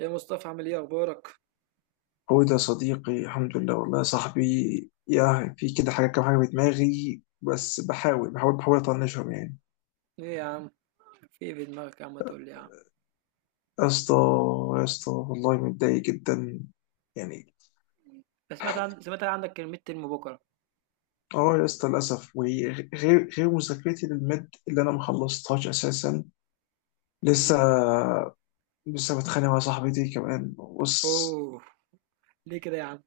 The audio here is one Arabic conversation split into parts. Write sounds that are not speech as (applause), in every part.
يا مصطفى عامل ايه اخبارك؟ هو ده صديقي, الحمد لله. والله يا صاحبي, يا في كده حاجة, كام حاجة في دماغي, بس بحاول أطنشهم يعني. ايه يا عم؟ في ايه في دماغك يا عم؟ تقول لي يا عم. يا اسطى, يا اسطى, والله متضايق جدا يعني. بس سمعت عن عندك الميد ترم بكره. اه يا اسطى, للأسف, وغير غير مذاكرتي للمد اللي أنا ما خلصتهاش أساسا, لسه. امم. بتخانق مع صاحبتي كمان. بص, اوه. ليه كده يا عم؟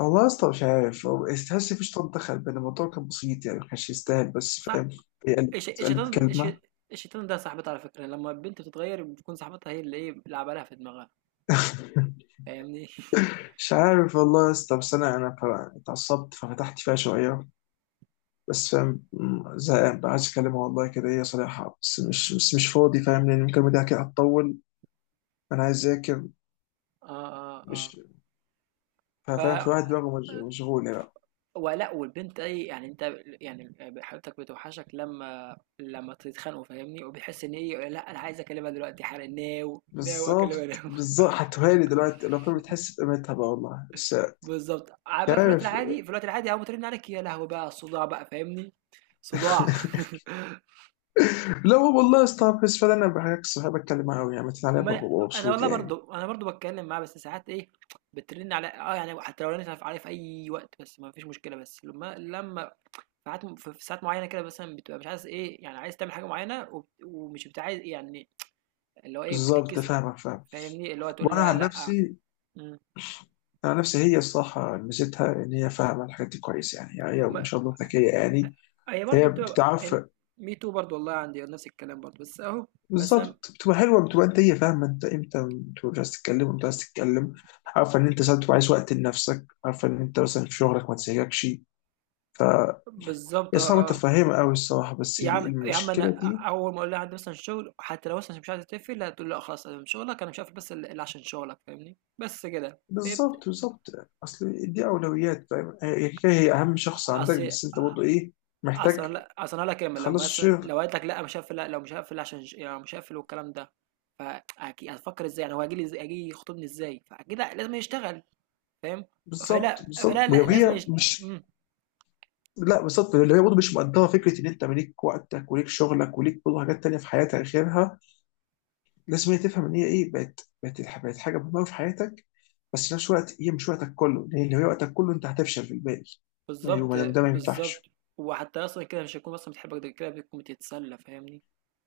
والله يا اسطى مش عارف, هو تحس مفيش طن دخل, بين الموضوع كان بسيط يعني, ما كانش يستاهل, بس صح. فاهم. هي قالت الش- قالت الشيطان ده- الش... كلمة. الشيطان ده صاحبتها على فكره. لما البنت بتتغير بتكون صاحبتها هي اللي ايه، بيلعب عليها في دماغها. فاهمني؟ (laughs) مش عارف والله يا اسطى, بس اتعصبت ففتحت فيها شويه. بس فاهم, زهقان بقى, عايز اكلمها والله كده, هي صريحه, بس مش فاضي فاهم, لان المكالمه دي كده هتطول. انا عايز اذاكر, اه اه اه. مش ف فاهم, في واحد دماغه مشغوله بقى. ولا والبنت اي يعني انت يعني حبيبتك بتوحشك لما تتخانقوا، فاهمني؟ وبتحس ان ايه، لا انا عايز اكلمها دلوقتي حالا، ناو ناو اكلمها بالظبط, ناو. بالظبط, (laughs) هتهالي دلوقتي لو فاهم, بتحس بقيمتها بقى والله, بس. بالضبط. ع مش بقى في الوقت عارف. العادي، أول ما ترن عليك يا لهوي بقى على الصداع بقى، فاهمني؟ صداع. (laughs) (laughs) لا, هو والله يا اسطى, بس فعلا انا بحكي صحابي, بتكلم معاهم يعني, مثلا انا ببقى ما أنا مبسوط والله يعني. برضه، أنا برضه باتكلم معاها، بس ساعات إيه، بترن عليَّ. آه، يعني حتى لو رنت ف عليَّ في أي وقت بس ما فيش مشكلة. بس لما ساعات في ساعات معينة كده مثلًا بتبقى مش عايز إيه، يعني عايز تعمل حاجة معينة وبت ومش بت عايز يعني اللي هو إيه، بالظبط, بتتكسف. فاهمك فاهم. فاهمني؟ اللي هو تقول وانا لها عن لأ. نفسي, إمم. انا نفسي هي الصراحه ميزتها ان هي فاهمه الحاجات دي كويس يعني, هي ما ما شاء الله ذكيه يعني. هي برضه فهي بتبقى بتعرف. ال me too برضه، والله عندي نفس الكلام برضه، بس أهو. بس م بالظبط, بتبقى حلوه, بتبقى انت, هي فاهمه انت امتى بتبقى مش عايز تتكلم وامتى عايز تتكلم. عارفه ان انت ساعات بتبقى عايز وقت لنفسك, عارفه ان انت مثلا في شغلك ما تسيبكش. بالضبط. هي آه، صعبه آه. تفهمها قوي الصراحه, بس يا عم يا عم انا المشكله دي. اول ما اقول لها عندي مثلا شغل، حتى لو مثلا مش عايزه تقفل هتقول لا خلاص انا من شغلك انا مش هقفل، بس الا عشان شغلك، فاهمني؟ بس كده فهمت. بالظبط, بالظبط, اصل دي اولويات فاهم, هي اهم شخص عندك, اصل بس انت برضه ايه اصل محتاج لا اصل انا كامل تخلص لما مثلا الشغل. لو قالت لك لا مش هقفل، لا لو مش هقفل يعني مش هقفل والكلام ده، فاكيد هتفكر ازاي يعني هو هيجي يخطبني ازاي، فاكيد لازم يشتغل، فاهم؟ بالظبط, فلا بالظبط, فلا ولو لا لازم هي مش. مم. لا بالظبط, اللي هي برضه مش مقدره فكره ان انت ليك وقتك وليك شغلك وليك برضه حاجات تانيه في حياتك غيرها. لازم هي تفهم ان هي ايه, بقت حاجه مهمه في حياتك. بس في نفس الوقت هي مش وقتك كله, لان لو هي وقتك كله انت هتفشل في الباقي. ايوه, بالظبط ما دام ده ما بالظبط. ينفعش. وحتى اصلا كده مش هيكون اصلا بتحبك، ده كده بتكون بتتسلى، فاهمني؟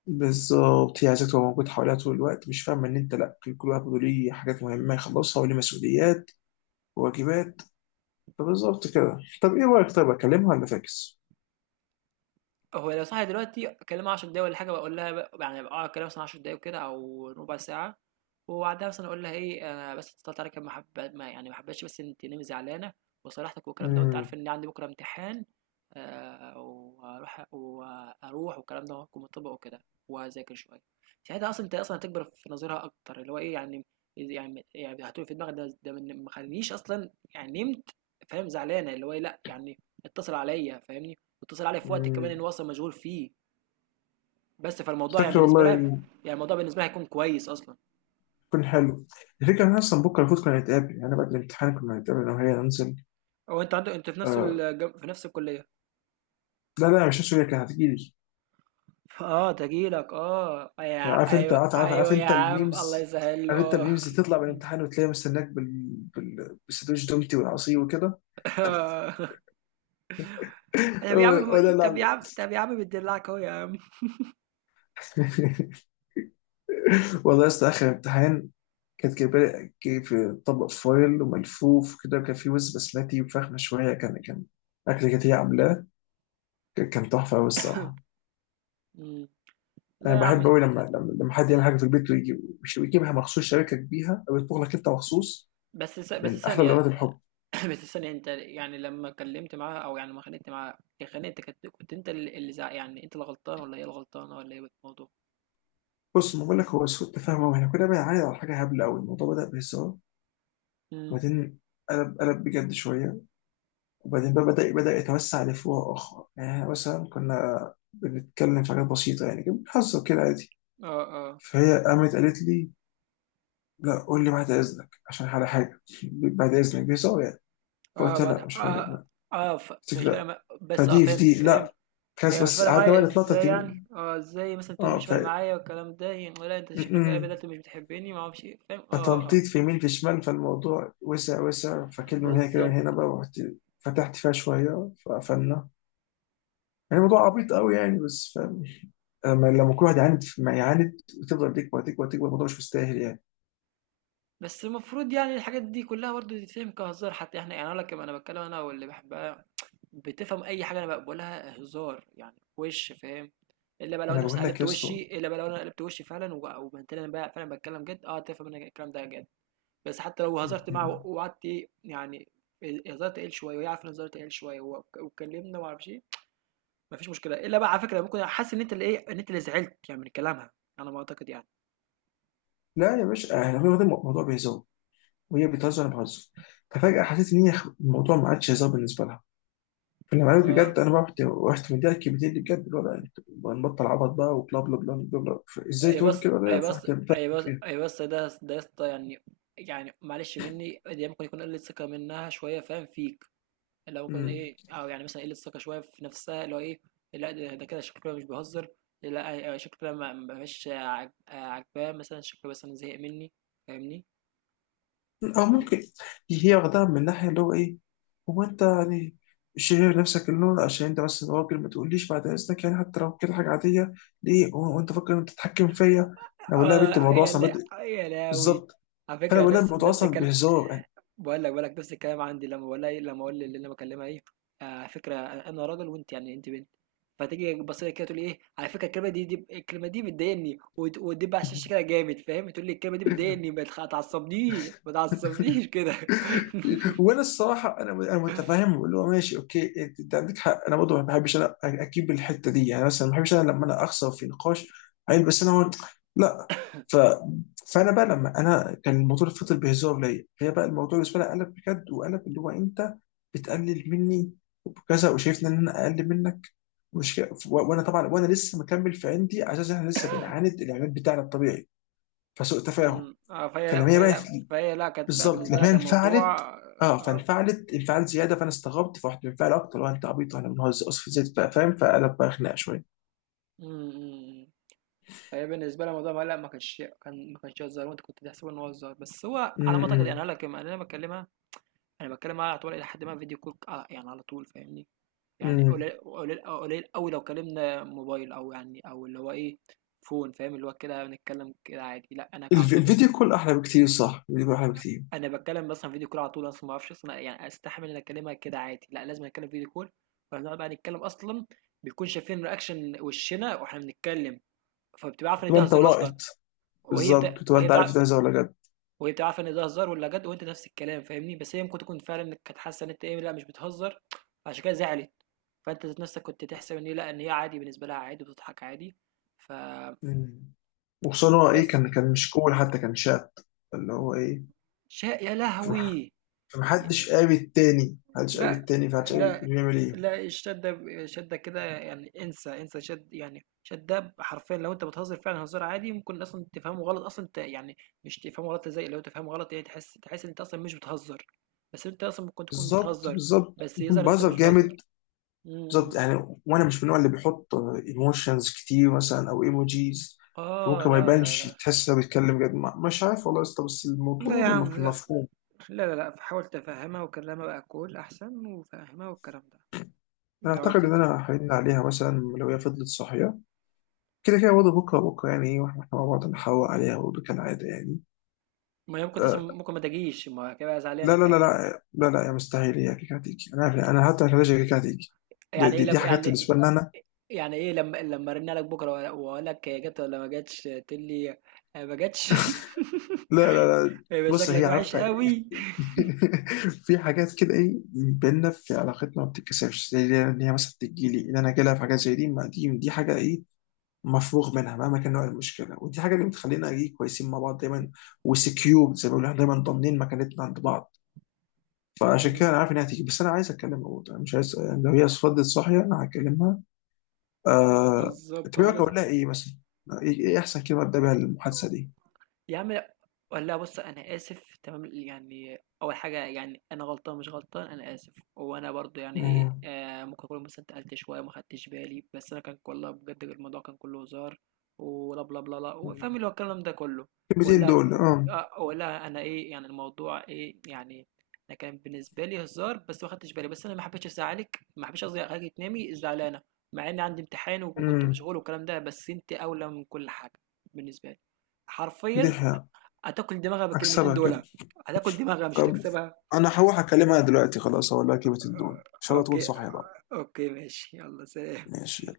بالظبط, هي عايزاك تبقى موجود حواليها طول الوقت, مش فاهمه ان انت لا, كل واحد برضه ليه حاجات مهمه يخلصها وليه مسؤوليات وواجبات. فبالظبط كده. طب ايه رايك, طيب اكلمها ولا فاكس؟ هو لو صاحي دلوقتي اكلمها 10 دقايق ولا حاجه، يعني اه اكلمها مثلا 10 دقايق كده او ربع ساعه، وبعدها مثلا اقول لها ايه انا بس اتصلت عليك، ما حب ما يعني ما حبيتش، بس انت نمي زعلانه وصالحتك والكلام ده، وانت امم عارفه ان عندي بكره امتحان، آه، واروح والكلام ده، وهكون مطبق وكده وهذاكر شويه. ساعتها اصلا انت اصلا هتكبر في نظرها اكتر، اللي هو ايه يعني يعني هتقول في دماغك ما خلينيش اصلا يعني نمت، فاهم؟ زعلانه، اللي هو إيه، لا يعني اتصل عليا، فاهمني؟ واتصل عليا في وقت كمان ان امم هو اصلا مشغول فيه، بس فالموضوع يعني فاكر بالنسبه لها، والله, يعني الموضوع بالنسبه لها هيكون كويس اصلا. كان حلو. الفكرة إن أنا أصلا بكرة المفروض كنا نتقابل, يعني أنا بعد الامتحان كنا نتقابل أنا وهي, ننزل. هو انت عندك انت في نفس آه. في نفس الكليه؟ لا, لا, مش هسوي, كانت هتجيلي. اه تجيلك، اه يا كان عارف أنت, ايوه ايوه يا عم، الله يسهل له، عارف أنت اه. الميمز اللي تطلع من الامتحان وتلاقيها مستناك بال... بالسندوتش دومتي والعصير وكده. (laughs) (laughs) طب يا عم، ولا طب لا. يا عم طب يا عم بتدلعك اهو يا عم. (laughs) والله يا اسطى, آخر امتحان كانت جايبة لي, جايب طبق فويل وملفوف وكده, وكان فيه وز بسمتي وفخمة شوية, كان أكل كانت هي عاملاه, كان تحفة أوي الصراحة. مم. انا لا يا بحب عم. قوي لما حد يعمل حاجه في البيت ويجي مش ويجيبها مخصوص, شاركك بيها او يطبخ لك انت مخصوص. بس من احلى ثانية، لغات الحب. (coughs) (clears throat) بس ثانية، انت يعني لما كلمت معاها او يعني لما خانقت معاها، خانقت، كنت انت يعني انت اللي غلطان ولا هي الغلطانة ولا ايه الموضوع؟ بص ما بقول لك, هو سوء تفاهم, واحنا كنا بنعاند على حاجه هبله قوي. الموضوع بدا بهزار, مم. وبعدين قلب بجد شويه, وبعدين بقى بدا يتوسع لفروع اخرى. يعني إحنا مثلا كنا بنتكلم في حاجات بسيطه, يعني كنا بنهزر كده عادي. اه اه فهي قامت قالت لي: لا قول لي بعد اذنك عشان على حاجه, (laughs) بعد اذنك بهزار يعني. اه. فقلت لها: بعد لا مش هقول لك اه. بقى. اه ف... قالت مش لي: فارق لا, مع... بس اه فدي في فهمت دي فهمت. لا كاس, يعني مش بس فارق قعدنا معايا بقى نتنطط ازاي يعني، يمين. اه ازاي مثلا تقول اه مش ف فارق معايا والكلام ده؟ يعني ولا انت شكلك كده م-م. بدأت مش بتحبني، ما اعرفش ايه، فاهم؟ اه اه. فتنطيط في يمين في شمال, فالموضوع وسع وسع, فكلمة من هنا كده, من هنا بالظبط. بقى, ورحت فتحت فيها شوية, فقفلنا. يعني الموضوع عبيط قوي يعني, بس فاهم, لما كل واحد يعاند ما يعاند وتفضل تكبر تكبر تكبر, الموضوع مش مستاهل يعني. بس المفروض يعني الحاجات دي كلها برضه تتفهم كهزار حتى، احنا يعني اقول لك، انا بتكلم انا واللي بحبها بتفهم اي حاجه انا بقولها هزار يعني، وش فاهم؟ الا بقى لو انا انا مثلا بقول لك قلبت يا اسطى. وشي، الا بقى لو انا قلبت وشي فعلا وبنت انا بقى فعلا بتكلم جد، اه تفهم ان الكلام ده جد. بس حتى لو هزرت معاه م-م. وقعدت ايه يعني، هزرت قليل شويه وهي عارفه ان هزرت قليل شويه واتكلمنا وما اعرفش ايه، مفيش مشكله. الا بقى على فكره ممكن حاسس ان انت اللي ايه، ان انت اللي زعلت يعني من كلامها، على ما اعتقد يعني. لا يا باشا, احنا الموضوع بيهزر, وهي بتهزر, انا بهزر, ففجأة حسيت ان هي الموضوع ما عادش هزار بالنسبة لها. في الامارات آه، بجد, انا بقى رحت مديها كبدين بجد, اللي هو لا انت, نبطل عبط بقى وبلا بلا بلا بلا بلا. ازاي اي تقول بس كده, اي ده في بس واحده بتعمل اي بس فيها. اي بس ده يا اسطى، يعني يعني معلش مني دي ممكن يكون قله ثقه منها شويه، فاهم فيك؟ اللي هو ممكن مم. ايه، او يعني مثلا قله ثقه شويه في نفسها، اللي هو ايه. لا ده كده شكله كده مش بيهزر، لا شكله كده مش عاجباه، مثلا شكله مثلا زهق مني، فاهمني؟ او فاهم. ممكن هي واخداها من الناحيه اللي هو ايه, هو انت يعني شايف نفسك اللي هو, عشان انت بس راجل ما تقوليش بعد اذنك يعني, حتى لو كده حاجه عاديه. ليه هو انت فاكر إن انت تتحكم فيا؟ انا بقول لها: يا بنت اه الموضوع يا اصلا لا بادئ يا لاوي، بالظبط. على فانا فكره بقول لها: نفس الموضوع نفس اصلا الكلام. بهزار بقول لك نفس الكلام عندي، لما بقول لها ايه، لما اقول اللي انا بكلمها ايه، آه، على فكره انا راجل وانت يعني انت بنت، فتيجي تبص لي كده تقول لي ايه، على فكره الكلمه دي، الكلمه دي بتضايقني، وتدب على الشاشه يعني. كده جامد، فاهم؟ تقول لي الكلمه دي (laughs) بتضايقني، ما تخ- تعصبنيش ما تعصبنيش كده. (laughs) وانا الصراحه انا متفاهم اللي هو ماشي اوكي, انت عندك حق, انا برضه ما بحبش انا اجيب الحته دي يعني, مثلا ما بحبش انا لما انا اخسر في نقاش. عيل بس انا هون, لا. ف فانا بقى, لما انا كان الموضوع اللي فضل بهزار ليا, هي بقى الموضوع بالنسبه لي قلب بجد, وقلب اللي هو انت بتقلل مني, وكذا وشايفني ان انا اقل منك, مش كده. وانا طبعا, وانا لسه مكمل في عندي, على اساس احنا لسه بنعاند الاعلان بتاعنا الطبيعي, فسوء تفاهم. أمم، آه، فهي لا فلما هي فهي بقت لا فهي لا كانت بقى بالظبط بالنسبه لها لما هي كان انفعلت, موضوع اه اه آه، فانفعلت انفعال زياده, فانا استغربت فرحت منفعل اكتر, لو انت عبيط واحنا بنهزر اسف زيت بقى فاهم, فقلب بقى خناقه شويه. أمم، أمم، فهي بالنسبة لها موضوع مقلق، ما كانش هزار، وانت كنت تحسب ان هو هزار، بس هو على ما اعتقد يعني امم انا لما انا بكلمها انا بتكلم معاها على طول الى حد ما فيديو كول، يعني على طول فاهمني؟ يعني امم قليل قوي لو كلمنا موبايل او يعني او اللي هو ايه فون، فاهم؟ اللي هو كده بنتكلم كده عادي، لا انا على طول الفيديو بريك، كول احلى بكتير, صح, الفيديو كول احلى بكتير. انا بتكلم مثلا فيديو كول على طول، اصلا ما اعرفش اصلا يعني استحمل ان اكلمها كده عادي، لا لازم اتكلم فيديو كول. فبنقعد بقى نتكلم اصلا بيكون شايفين رياكشن وشنا واحنا بنتكلم، فبتبقى عارفه ان تبقى ده انت هزار اصلا. ولقط, بالظبط, تبقى وهي انت عارف ده بتاع، هزار ولا جد. وهي بتبقى عارفة إن ده هزار والّا جد، وأنت نفس الكلام فاهمني؟ بس هي ممكن تكون فعلًا انك كانت حاسة إن أنت إيه، لأ مش بتهزر، فعشان كده زعلِت. فأنت ذات نفسك كنت تحسب إن هي لأ، إن هي عادي بالنسبة لها عادي وبتضحك عادي، فبس. مم. وخصوصا هو ايه, كان مش كول حتى كان شات, اللي هو ايه, شا يا فمح- لهوي! ي فمحدش قاري التاني, محدش قاري لأ، التاني, فمحدش قاري لأ، بيعمل ايه. لأ الشدّة ب شدّة كده يعني، انسى، انسى شد يعني شدّة حرفيًا، لو أنت بتهزر فعلًا هزار عادي ممكن أصلًا تفهمه غلط أصلًا أنت يعني، مش تفهمه غلط تزعل، لو تفهمه غلط يعني تحس إن أنت أصلًا مش بتهزر، بس أنت أصلًا ممكن تكون بالظبط, بتهزر، بالظبط, بس يظهر يكون إن أنت بهزر مش جامد, بتهزر. إمم، بالظبط إمم. يعني, وانا مش من النوع اللي بيحط ايموشنز كتير مثلا او ايموجيز. آه، فممكن ما لا، لا، يبانش, لا، تحس انه بيتكلم جد, مش عارف والله يا اسطى, بس الموضوع لا يا برضه عم، لا، مفهوم. لا، لا، لأ، فحاول تفهّمها وكلّمها بأكُّول أحسن وفهّمها والكلام ده، انا لو اعتقد عرفت ان كده. انا هرن عليها مثلا لو هي فضلت صاحيه كده, كده برضه بكره بكره, يعني ايه, واحنا مع بعض نحاور عليها برضه كالعاده يعني. ما هي ممكن أصلًا آه, ممكن ما تجيش، ما هي هتبقى زعلانة لا, لا, لا, فاهمني؟ لا, لا, لا يا مستحيل, هي كيكه هتيجي, انا عارف, انا حتى مش هتيجي كيكه هتيجي. دي, يعني إيه دي, دي لب حاجات بالنسبه يعني؟ لنا, انا. يعني إيه لما لما أرن عليك بكرة وأقول لك هي جت ولا ما جتش تقول لي آه، ما جتش؟ لا, لا, لا, (laughs) يبقى بص هي شكلك وحش عارفه. (laughs) قوي. في حاجات كده ايه بينا في علاقتنا ما بتتكسرش, زي ان هي مثلا تجيلي ان انا جالها في حاجات زي دي, ما دي حاجه ايه مفروغ منها, مهما كان نوع المشكله, ودي حاجه اللي بتخلينا ايه كويسين مع بعض دايما. وسكيور, زي ما بيقولوا, إحنا دايما ضامنين مكانتنا عند بعض. فعشان كده مم. انا عارف انها هتيجي, بس انا عايز اتكلم برضه, انا مش عايز يعني, لو هي فضلت صاحيه انا هكلمها. بالظبط انت اه رأيك لازم. اقول لها ايه مثلا؟ ايه احسن كلمه ابدا بيها المحادثه دي؟ يا عم لا، لا، بص انا اسف تمام، يعني اول حاجه يعني انا غلطان مش غلطان انا اسف، وانا برضو يعني ايه مم. آه ممكن اكون مثلا اتقلت شويه ما خدتش بالي، بس انا كان والله بجد الموضوع كان كله هزار، ولا بلا بلا لا، فاهم اللي هو الكلام ده كله. الكلمتين ولا دول آه، ولا انا ايه يعني الموضوع ايه يعني؟ انا كان بالنسبه لي هزار بس ما خدتش بالي، بس انا ما حبيتش ازعلك، ما حبيتش قصدي اخليك تنامي زعلانه، مع ان عندي امتحان وكنت مم. مشغول والكلام ده، بس انت اولى من كل حاجه بالنسبه لي، دي حرفيا. حقيقة. هتاكل دماغها بالكلمتين اكسبها كده. دول. هتاكل دماغها مش طب هتكسبها. انا هروح اكلمها دلوقتي خلاص, اقول لها كلمة الدول ان شاء الله تكون اوكي. صاحية بقى. اوكي ماشي، يلا سلام. ماشي.